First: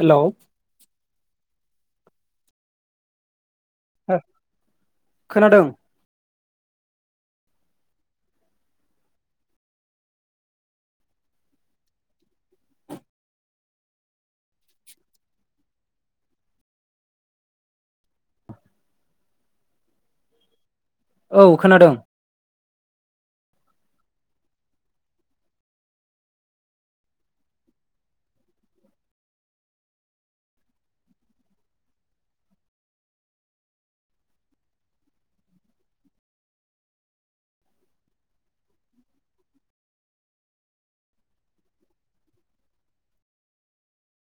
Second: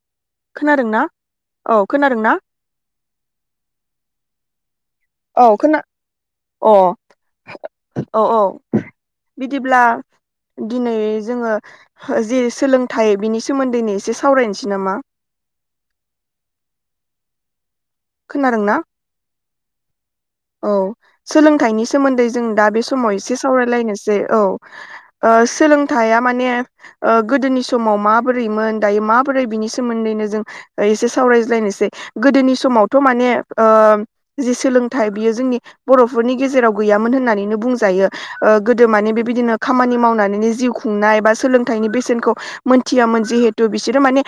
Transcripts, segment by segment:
Hello खोनादों ना? औ खोनादों ना। हो औ खोना अ औ औ बिदिब्ला दिनै जोङो जे सोलोंथाइ बिनि सोमोन्दैनो एसे सावरायनोसै नामा? खोनादों ना? औ औ सोलोंथाइनि खोनादों सोमोन्दै जों दा बे समाव एसे सावरायलायनोसै औ सोलोंथाइया माने गोदोनि समाव माबोरैमोन दायो माबोरै बिनि सोमोन्दैनो जों एसे सावरायायनोसै गोदोनि समावथ' माने ओ सों बियो जोंनि बर'फोरनि गेजेराव गैयामोन होननानैनो बुंजायो ओ गोदो माने बेबायदिनो खामानि मावनानैनो जिउ खुंनाय बा सोलोंथाइनि बेसेनखौ मोनथियामोन जिहेथु बिसोरो माने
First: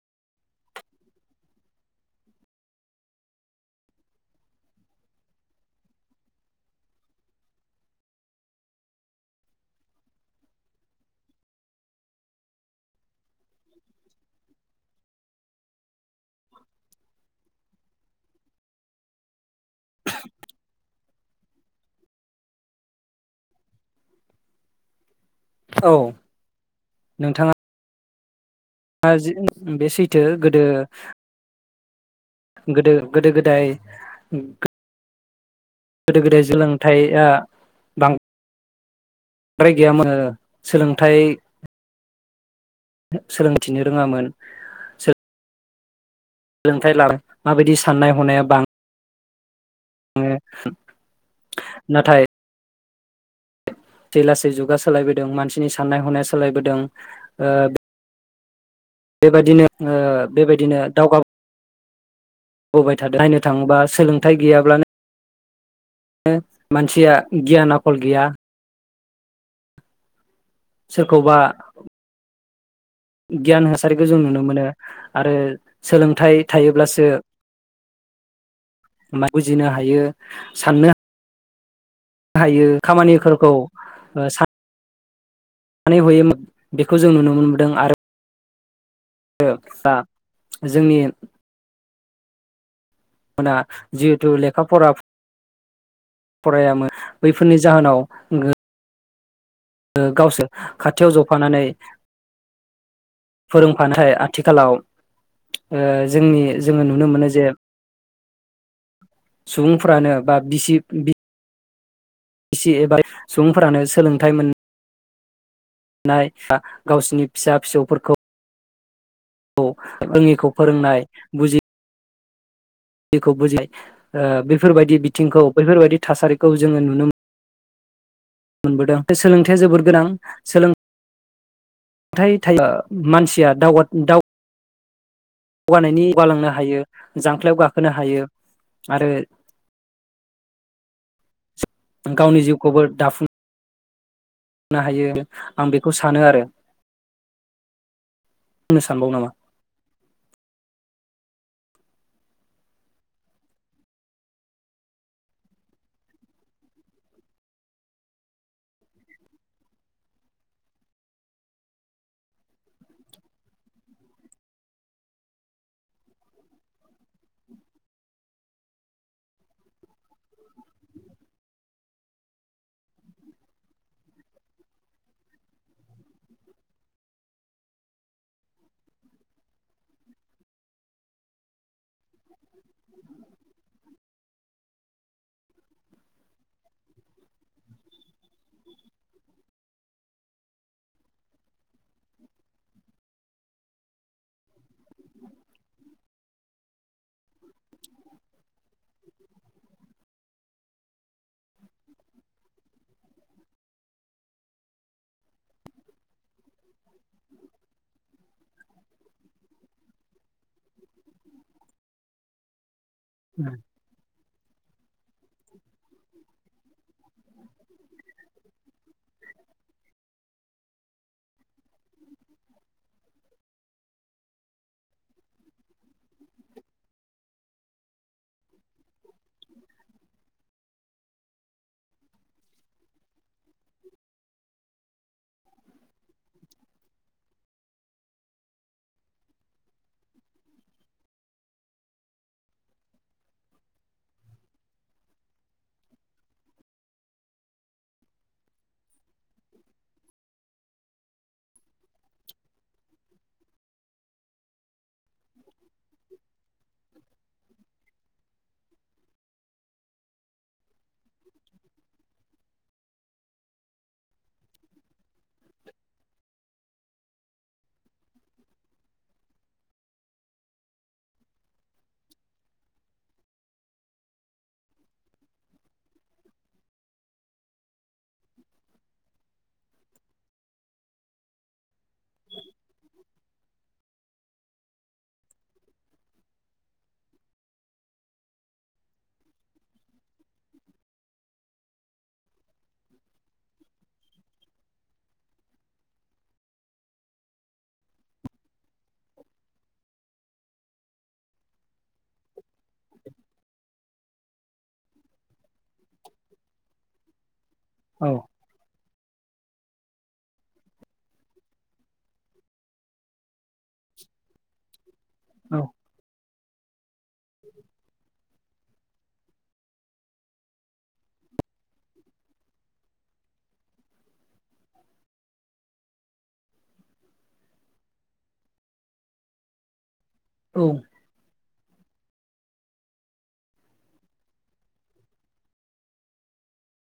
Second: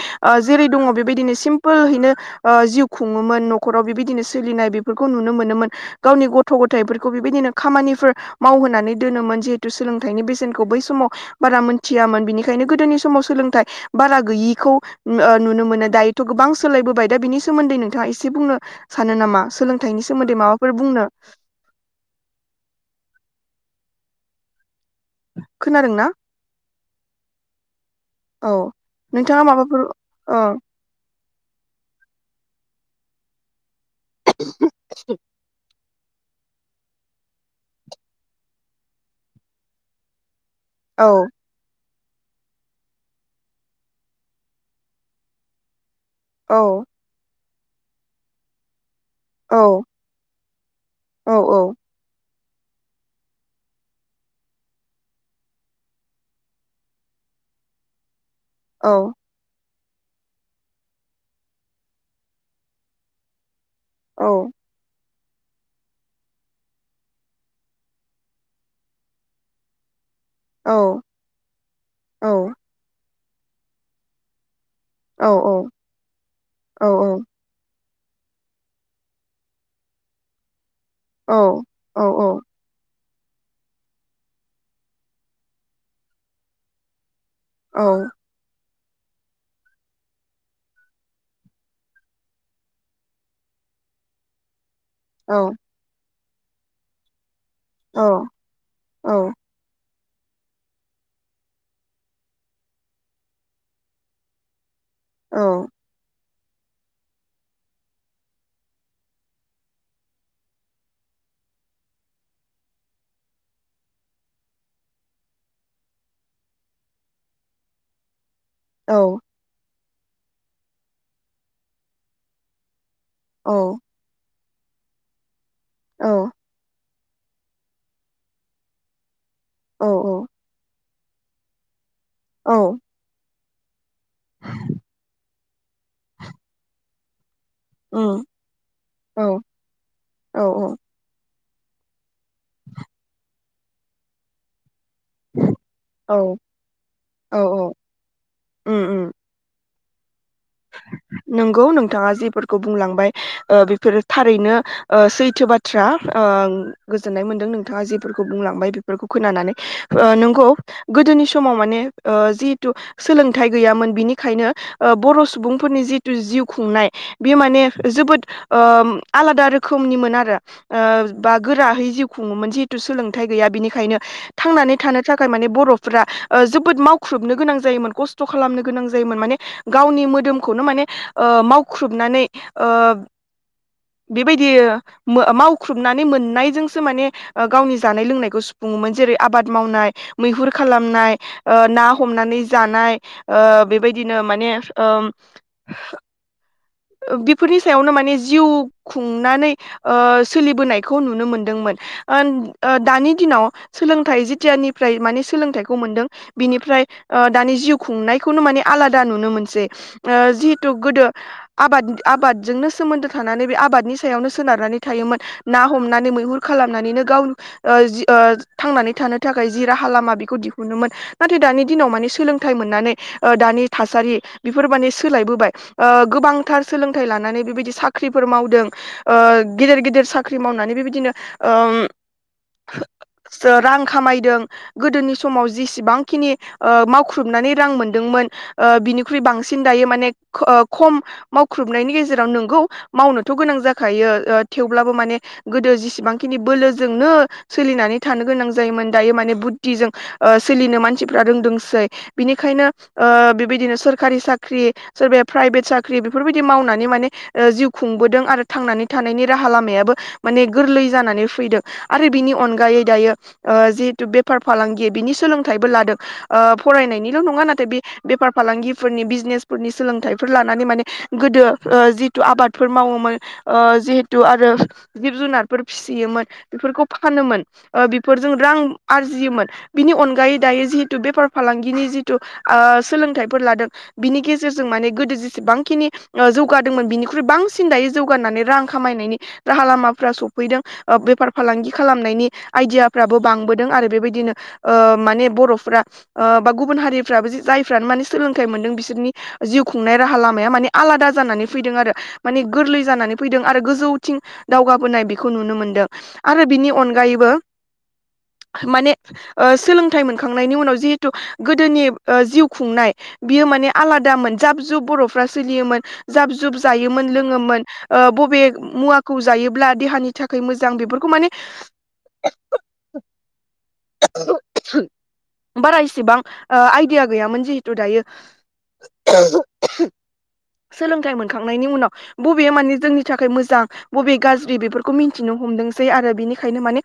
जेरै दङ बेबायदिनो सिमपोलहैनो ओ जिउ खुङोमोन न'खराव बेबायदिनो सोलिनाय बेफोरखौ नुनो मोन गावनि गथ' गफोरखौ बेबायदिनो खामानिफोर मावहोनानै दोनोमोन जिहेथु सोलोंथाइनि बेसेनखौ बै समाव बारा मोनथियामोन बिनिखायनो गोदोनि समाव सोलोंथाइ बारा गैयिखौ ओ नुनो मोनो दायोथ' गोबां सोलायबोबाय दा बिनि सोमोन्दै नोंथाङा एसे बुंनो सानो नामा सोलोंथाइनि सोमोन्दै माबाफोर बुंनो- औ खोनादों ना? नोंथाङा औ नोंथाङा माबाफोर बे सैथो ओ गोदो। गोदो गोदो गोदाय [unintelligible] गोदो गोदाय सोलोंथाइया बांद्राय गैयामोन। सोलोंथाइ औ सोलोंथिनो रोङामोन औ सोलोंथायाइ लानो माबायदि साननाय हनाया बां औ [unintelligible] औ औ जै लासै जुगा सोलायबोदों मानसिनि साननाय हनाय सोलायबोदों। औ बेबायदिनो ओ बेबायदिनो दावगाब बाय थादों ना थांबा सोलोंथाइ औ गैयाब्लानो- मानसिया गियान आखल गैया। औ सोरखौबा औ गियान हासारिखौ जों नुनो मोनो आरो सोलोंथाइ औ थायोब्लासो मा बुजिनो हायो साननो औ औ औ हायो खामानि फोरखौ सानानै [unintelligible] मोन बेखौ जों जों नुनो मोनदों आरो दा जोंनि माना जिहेथु लेखा फरा औ फरायामोन बैफोरनि जाहोनाव गो औ गावसोर खाथियाव जफानानै फोरोंफानोहाय आथिखालाव ओ जोंनि जोङो नुनो मोनो जे सुबुंफ्रानो बा बिसि सि एबा सुबुंफोरानो सोलोंथाइ मोननाय [inaudible] गावसिनि फिसा फिसौफोरखौ औ रोङिखौ फोरोंनाय बुजि खौ [inaudible] बुजिनाय ओ बेफोर बेफोरबायदि बिथिंखौ बैफोरबायदि औ थासारिखौ जोङो नुनो मोनो मोनबोदों सोलोंथाइया जोबोर औ गोनां औ सोलों हाथाय औ थायो मानसिया दावगा दाव जौगानायनि [inaudible] गालांनो [inaudible] हायो जा दख्लायाव गाखोनो उम हायो आरो औ औ गावनि जिउखौबो दाफुं नो हायो आं बेखौ औ सानो आरो [inaudible] औ बुंनो उम उम सानबाव नामा नंगौ नोंथाङा जिेफोरखौ बुंलांबाय ओ बेफोरो थारैनो ओ सैथो बाथ्रा ओ गोजोननाय मोनदों नोंथाङा जिेफोरखौ बुंलांबाय बेफोरखौ खोनानानै ओ नंगौ गोदोनि समाव माने ओ जिहेथु सोलोंथाइ गैयामोन बिनिखायनो ओ बर' सुबुं सुबुंफोरनि जितु जिउ खुंनाय बेयो माने जोबोद ओ आलादा रोखोमनिमोन आरो ओ बा गोरायै जिउ खुङोमोन जिहेथु सोलोंथाइ गैया बिनिखायनो थांनानै थानो थाखाय माने बर'फ्रा ओ जोबोद मावख्रुबनो गोनां जायोमोन खस्थ' खालामनो गोनां जायोमोन माने गावनि मो मोदोमखौनो माने ओ मावख्रुबनानै ओ बेबायदि मावख्रुबनानै मोननायजोंसो माने ओ गावनि जानाय लोंनायखौ सुफुङोमोन जेरै आबाद मावनाय मैहुर खालामनाय ओ ना हमनानै जानाय ओ बेबायदिनो माने ओ ओ बेफोरनि सायावनो माने जिउ खुंनानै ओ सोलिबोनायखौ नुनो मोनदोंमोन ओ ओ दानि दिनाव सोलोंथाइ जिथियानिफ्राय माने सोलोंथाइखौ मोनदों बिनिफ्राय ओ दानि जिउ खुंनायखौनो माने आलादा नुनो मोनसै ओ जिहेतु गोदो आबाद आबादजोंनो सोमोन्दो थानानै बे आबादनि नो सोनारनानै थायोमोन ना हमनानै मैहुर खालामनानैनो गाव जि ओ ओ थांनानै थानो थाखाय जि राहा लामा बेखौ दिहुनो नाथाय दानि दिनाव मान सोलोंथ मोननानै ओ दानि थासारिफोर माने सोलायबोबाय ओ गोबांथार सोलोंथाइ लानानै बेबायदि साख्रिफोर मावदों ओ गिदिर गिदिर साख्रि मावनानै बेबायदिनो ओ रां खामायदों गोदोनि समाव जिसेबांखिनि ओ मावख्रुबनानै रां मोनदोंमोन ओ बिनिख्रुइ बांसिन दायो माने ओ खम मावख्रुबनायनि गेजेराव नोंगौ मावनोथ' गोनां जाखायो ओ थेवब्लाबो माने गोदो जेसेबांखिनि बोलोजोंनो सोलिनानै थानो गोनां जायोमोन दायो माने बुद्धिजों ओ सोलिनो मानसिफ्रा रोंदोंसै बिनिखायनो बे बायदिनो ओ सरखारि साख्रि साख्रि सोरबाया प्राइभेट साख्रि बेफोरबायाददि मावनानै माने ओ जिउ खुंबोदों आरो थांनानै थानायनि राहा लामायाबो माने गोरलै जानानै फैदों आरो बिनि अनगायै दायो ओ जिहेथु बेफार फालांगि बिनि सोलोंथाइबो लादों ओ फरायनायनिल' नङा नाथाय बे बेफार फालांगिफोरनि बिजनेस। फोरनि सोलोंथाइफोर लानानै माने गोदो ओ जिथु आबादफोर मावोमोन ओ जिहेथु आरो जिब जुनारफोर फिसियोमोन बेफोरखौ फानोमोन ओ बेफोरजों रां आरजियोमोन बिनि अनगायै दायो जिहेथु बेफार फालांगिनि जिथु ओ सोलोंथाइफोर लादों। बिनि गेजेरजों माने गोदो जेसेबांखिनि ओ जौगादोंमोन बिनिख्रुइ बांसिन दायै जौगानानै रां खामायनायनि राहा लामाफ्रा सफैदों ओ बेफार फालांगि खालामनायनि आइडियाफ्राबो बांबोदों आरो बे बायदिनो ओ माने बर'फोरा बा ओ गुबुन हारिफ्राबो जायफ्रानो माने सोलोंथाइ मोनदों बिस बिसोरनि जिउ खुंनाय राहा लामाया माने आलादा जानानै फैदों आरो माने गोरलै जानानै फैदों आरो गोजौथिं दावगाबोनाय बेखौ नुनो मोनदों आरो बिनि अनगायैबो औ माने ओ सोलोंथाइ मोनखांनायनि उनाव जिहेथु गोदोनि ओ जिउ खुंनाय बियो माने आलादामोन जाब जुब बर'फो फोरा सोलियोमोन जाब जुब जायो। मोनलोङोमोन ओ बबे मुवाखौ जायोब्ला देहानि थाखाय मोजां बेफोरखौ माने बारा इसेबां ओ आइडिया गैयामोन जिहेथु दायो। औ सोलोंथाइ मोनखांनायनि उनाव बबे माने जोंनि थाखाय मोजां बबे गाज्रि बेफोरखौ मिन्थिनो हमदोंसै आरो बेनिखायनो माने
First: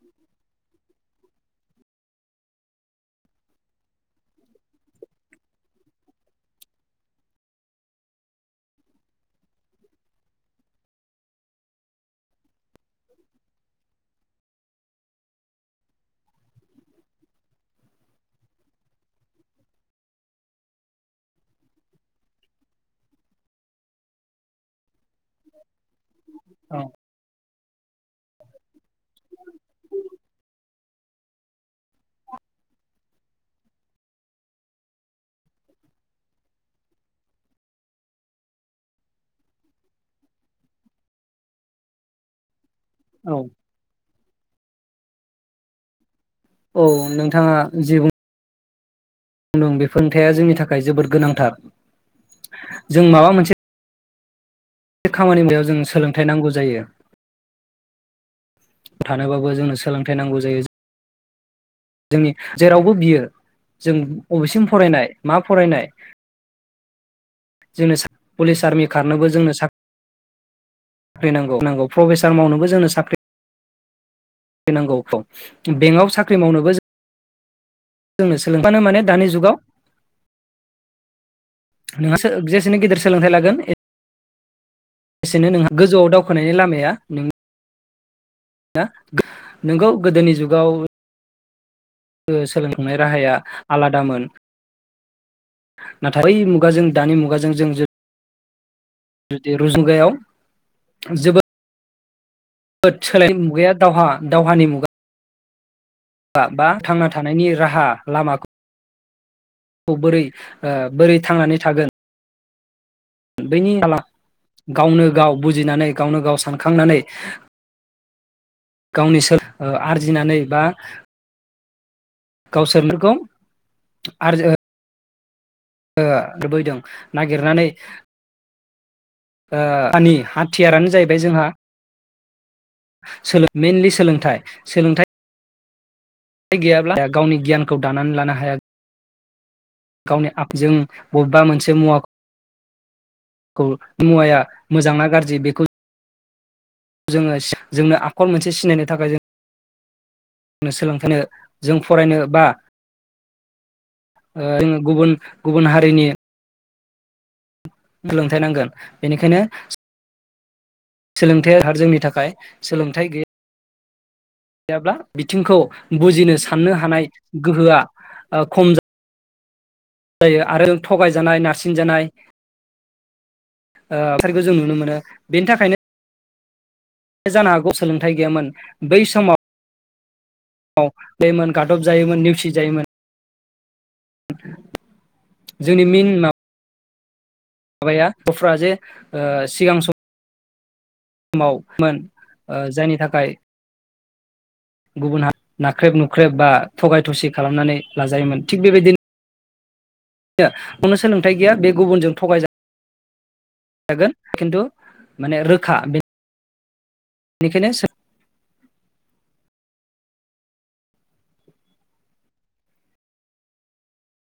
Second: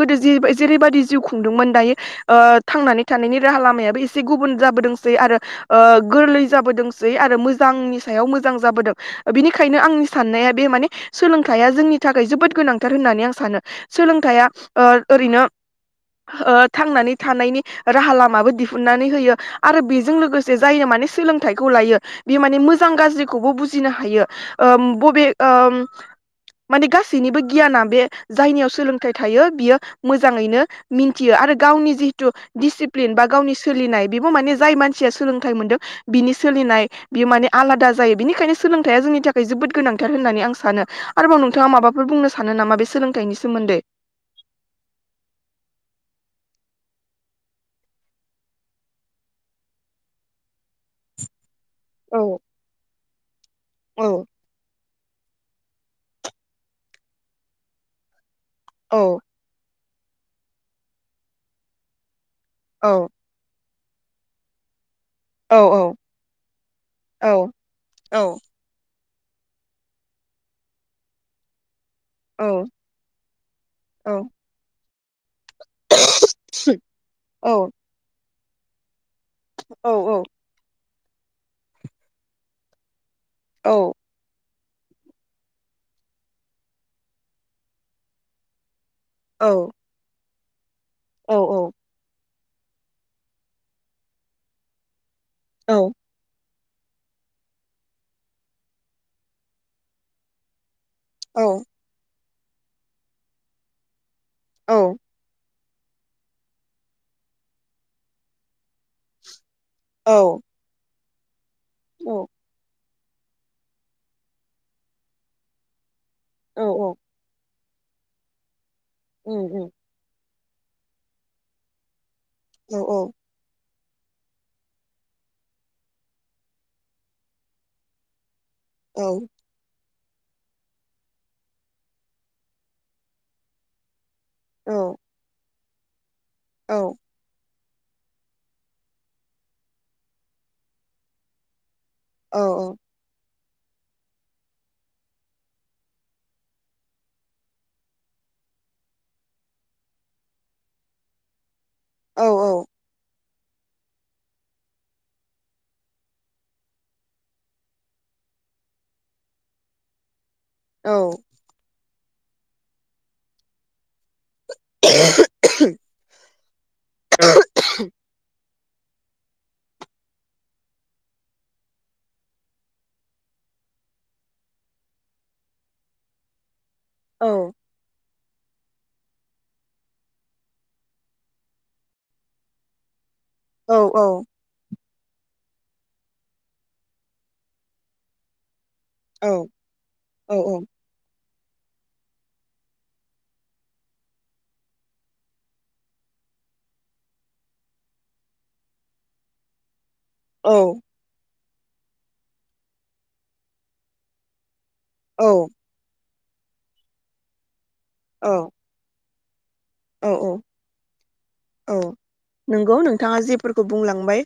गोदो जि जेरै बायदि जिउ खुंदोंमोन दायो ओ थांनानै थानायनि राहा लामायाबो एसे गुबुन जाबोदोंसै आरो ओ गोरलै जाबोदोंसै आरो मोजांनि सायाव मोजां जाबोदों ओ बिनिखायनो आंनि साननाया बे माने सोलोंथाइया जोंनि थाखाय जोबोद गोनांथार होननानै आं सानो सोलोंथाइया ओ ओरैनो ओ थांनानै थानायनि राहा लामाबो दिहुननानै होयो आरो बेजों लोगोसे जायनो माने सोलोंथाइखौ लायो बे माने मोजां गाज्रिखौबो बुजिनो हायो ओम बबे ओम माने गासैनिबो गियाना बे जायनियाव सोलोंथाइ थायो बियो मोजाङैनो मिन्थियो आरो गावनि जिहेथु डिसिप्लिन बा गावनि सोलिनाय बेबो माने जाय मानसिया सोलोंथाइ मोनदों बिनि सोलिनाय बियो माने आलादा जायो बिनिखायनो सोलोंथाया जोंनि थाखाय जोबोद गोनांथार होननानै आं सानो आरोबाव नोंथाङा माबाफोर बुंनो सानो नामा बे औ सोलोंथाइनि सोमोन्दै औ नोंथाङा जे बुं [unintelligible] थाया जोंनि था खाय जोबोद गोनांथार औ जों माबा मोनसे औ [unintelligible] जों सोलोंथाइ नांगौ जायो। औ थानोबाबो जोंनो सोलों थाय नांगौ जायो। जोंनि जेरावबो औ बियो जों अबेसिम फरायनाय मा औ फरायनाय औ औ जोंनो औ सा पुलिस, आर्मि खारनोबो जोंनो सा ख्रि नंगौ नंगौ। प्रफेसार औ मावनोबो जोंनो साख्रि औ नांगौ [unintelligible] बेंआव साख्रि मावनोबो औ जो [inaudible] औ औ नोंहासो जेसेनो गेदेरस सोलोंथाइ लागोन ए एसेनो नोंहा गोजौआव दावखोनायनि लामाया नों ना औ नोंगौ गोदोनि जुग गाव औ ओ सोलोंखांनाय राहाया आलादामोन नाथाय बै मु गाजों दानि मुगाजों जोंजो जुदि रुजु गायाव जोबोर सोलायनाय मुगाया दावहा दावहानि मुगा बा थांना थानायनि राहा लामाखौ बोरै ओ बोरै थांनानै थागोन बैनि जाला गावनो गाव बुजिनानै गावनो गाव सानखांनानै गावनि सोर आरजिनानै बा गावसोरनोगौ आरो लुबैदों नागिरनानै ओ नि हाथियारानो जाहैबाय जोंहा मेनलि सोलों थाइ सोलोंथाय गैयाब्ला गावनि गियानखौ खौ दानानै लानो हाया गावनि आजों बबेबा मोनसे मुवाखौ औ औ मुवाया मोजांना गाज्रि बेखौ जोङो जोंनो आखल मोनसे सिनायनो थाखाय जों सोलोंफानो जों औ फरायनो बा ओ जों गुबुन गुबुन हारिनि सोलोंथाइ नांगोन बेनिखायनो सोलोंथाया जोंनि थाखाय थाखाय सोलोंथाइ गैया गैयाब्ला बिथिंखौ बुजिनो साननो हानाय गोहोआ खम जा जायो आरो थगायजानाय नारसिन जानाय ओ हासारिखौ जों नुनो मोनो बेनि थाखायनो जानो हागौ सोलों थाइ गैयामोन बै समाव दैमोन गादब जायोमोन नेवसि जायोमोन औ औ जोंनि मिन माबा माबाया बर'फ्राजे ओ सिगां सम समाव मोन ओ जायनि थाखाय गुबुन हारि नाख्रेब नुख्रेब बा थगाय थसि खालामनानै लाजायोमोन थिग बेबायदिनो नो नुनो सोलोंथाइ गैया बे गुबुनजों थगाय गोन खिन्थु माने रोखा बे बेनिखायनो सो औ औ औ औ नंगौ नोंथाङा जेफोरखौ बुंलांबाय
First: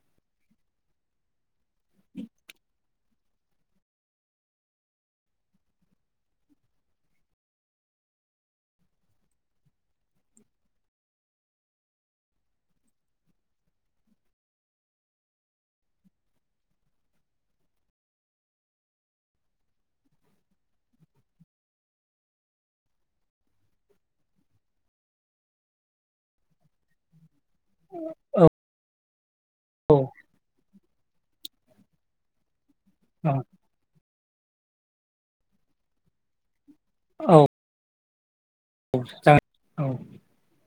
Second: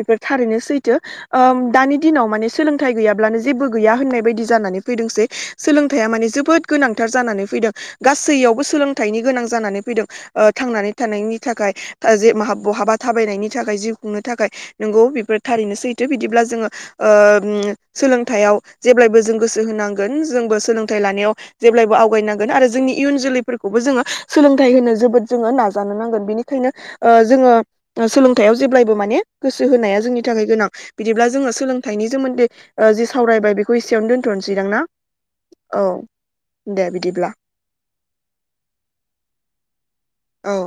बेफोर थारैनो सैथो ओ दानि दिनाव माने सोलोंथाइ गैयाब्लानो जेबो गैया होननाय बायदि जानानै फैदोंसै सोलोंथाइया माने जोबोद गोनांथार जानानै फैदों गासैयावबो सोलोंथाइनि गोनां जानानै फैदों थांनानै थानायनि थाखाय जे माहा बहाबा थाबायनायनि थाखाय जिउ खुंनो थाखाय नोंगौ बेफोर थारैनो सैथो बिदिब्ला जोङो ओ उम सोलोंथयाव जेब्लायबो जों गोसो होनांगोन जोंबो सोलोंथाइ लानायाव जेब्लायबो आवगायनांगोन आरो जोंनि इयुन जोलैफोरखौबो जोङो सोलों थाय होनो जोबोद जोङो नाजानो नांगोन बिनिखायनो ओ जोङो ओ औ सोलोंथायाव जेब्लायबो माने गोसो होनाया औ जोंनि थाखाय गोनां बिदिब्ला जोङो सोलोंथाइनि सोमोन्दै जि सावरायबाय बेखौ एसेयावनो दोन थनोसै दां ना औ दे बिदिब्ला औ औ जागोन औ औ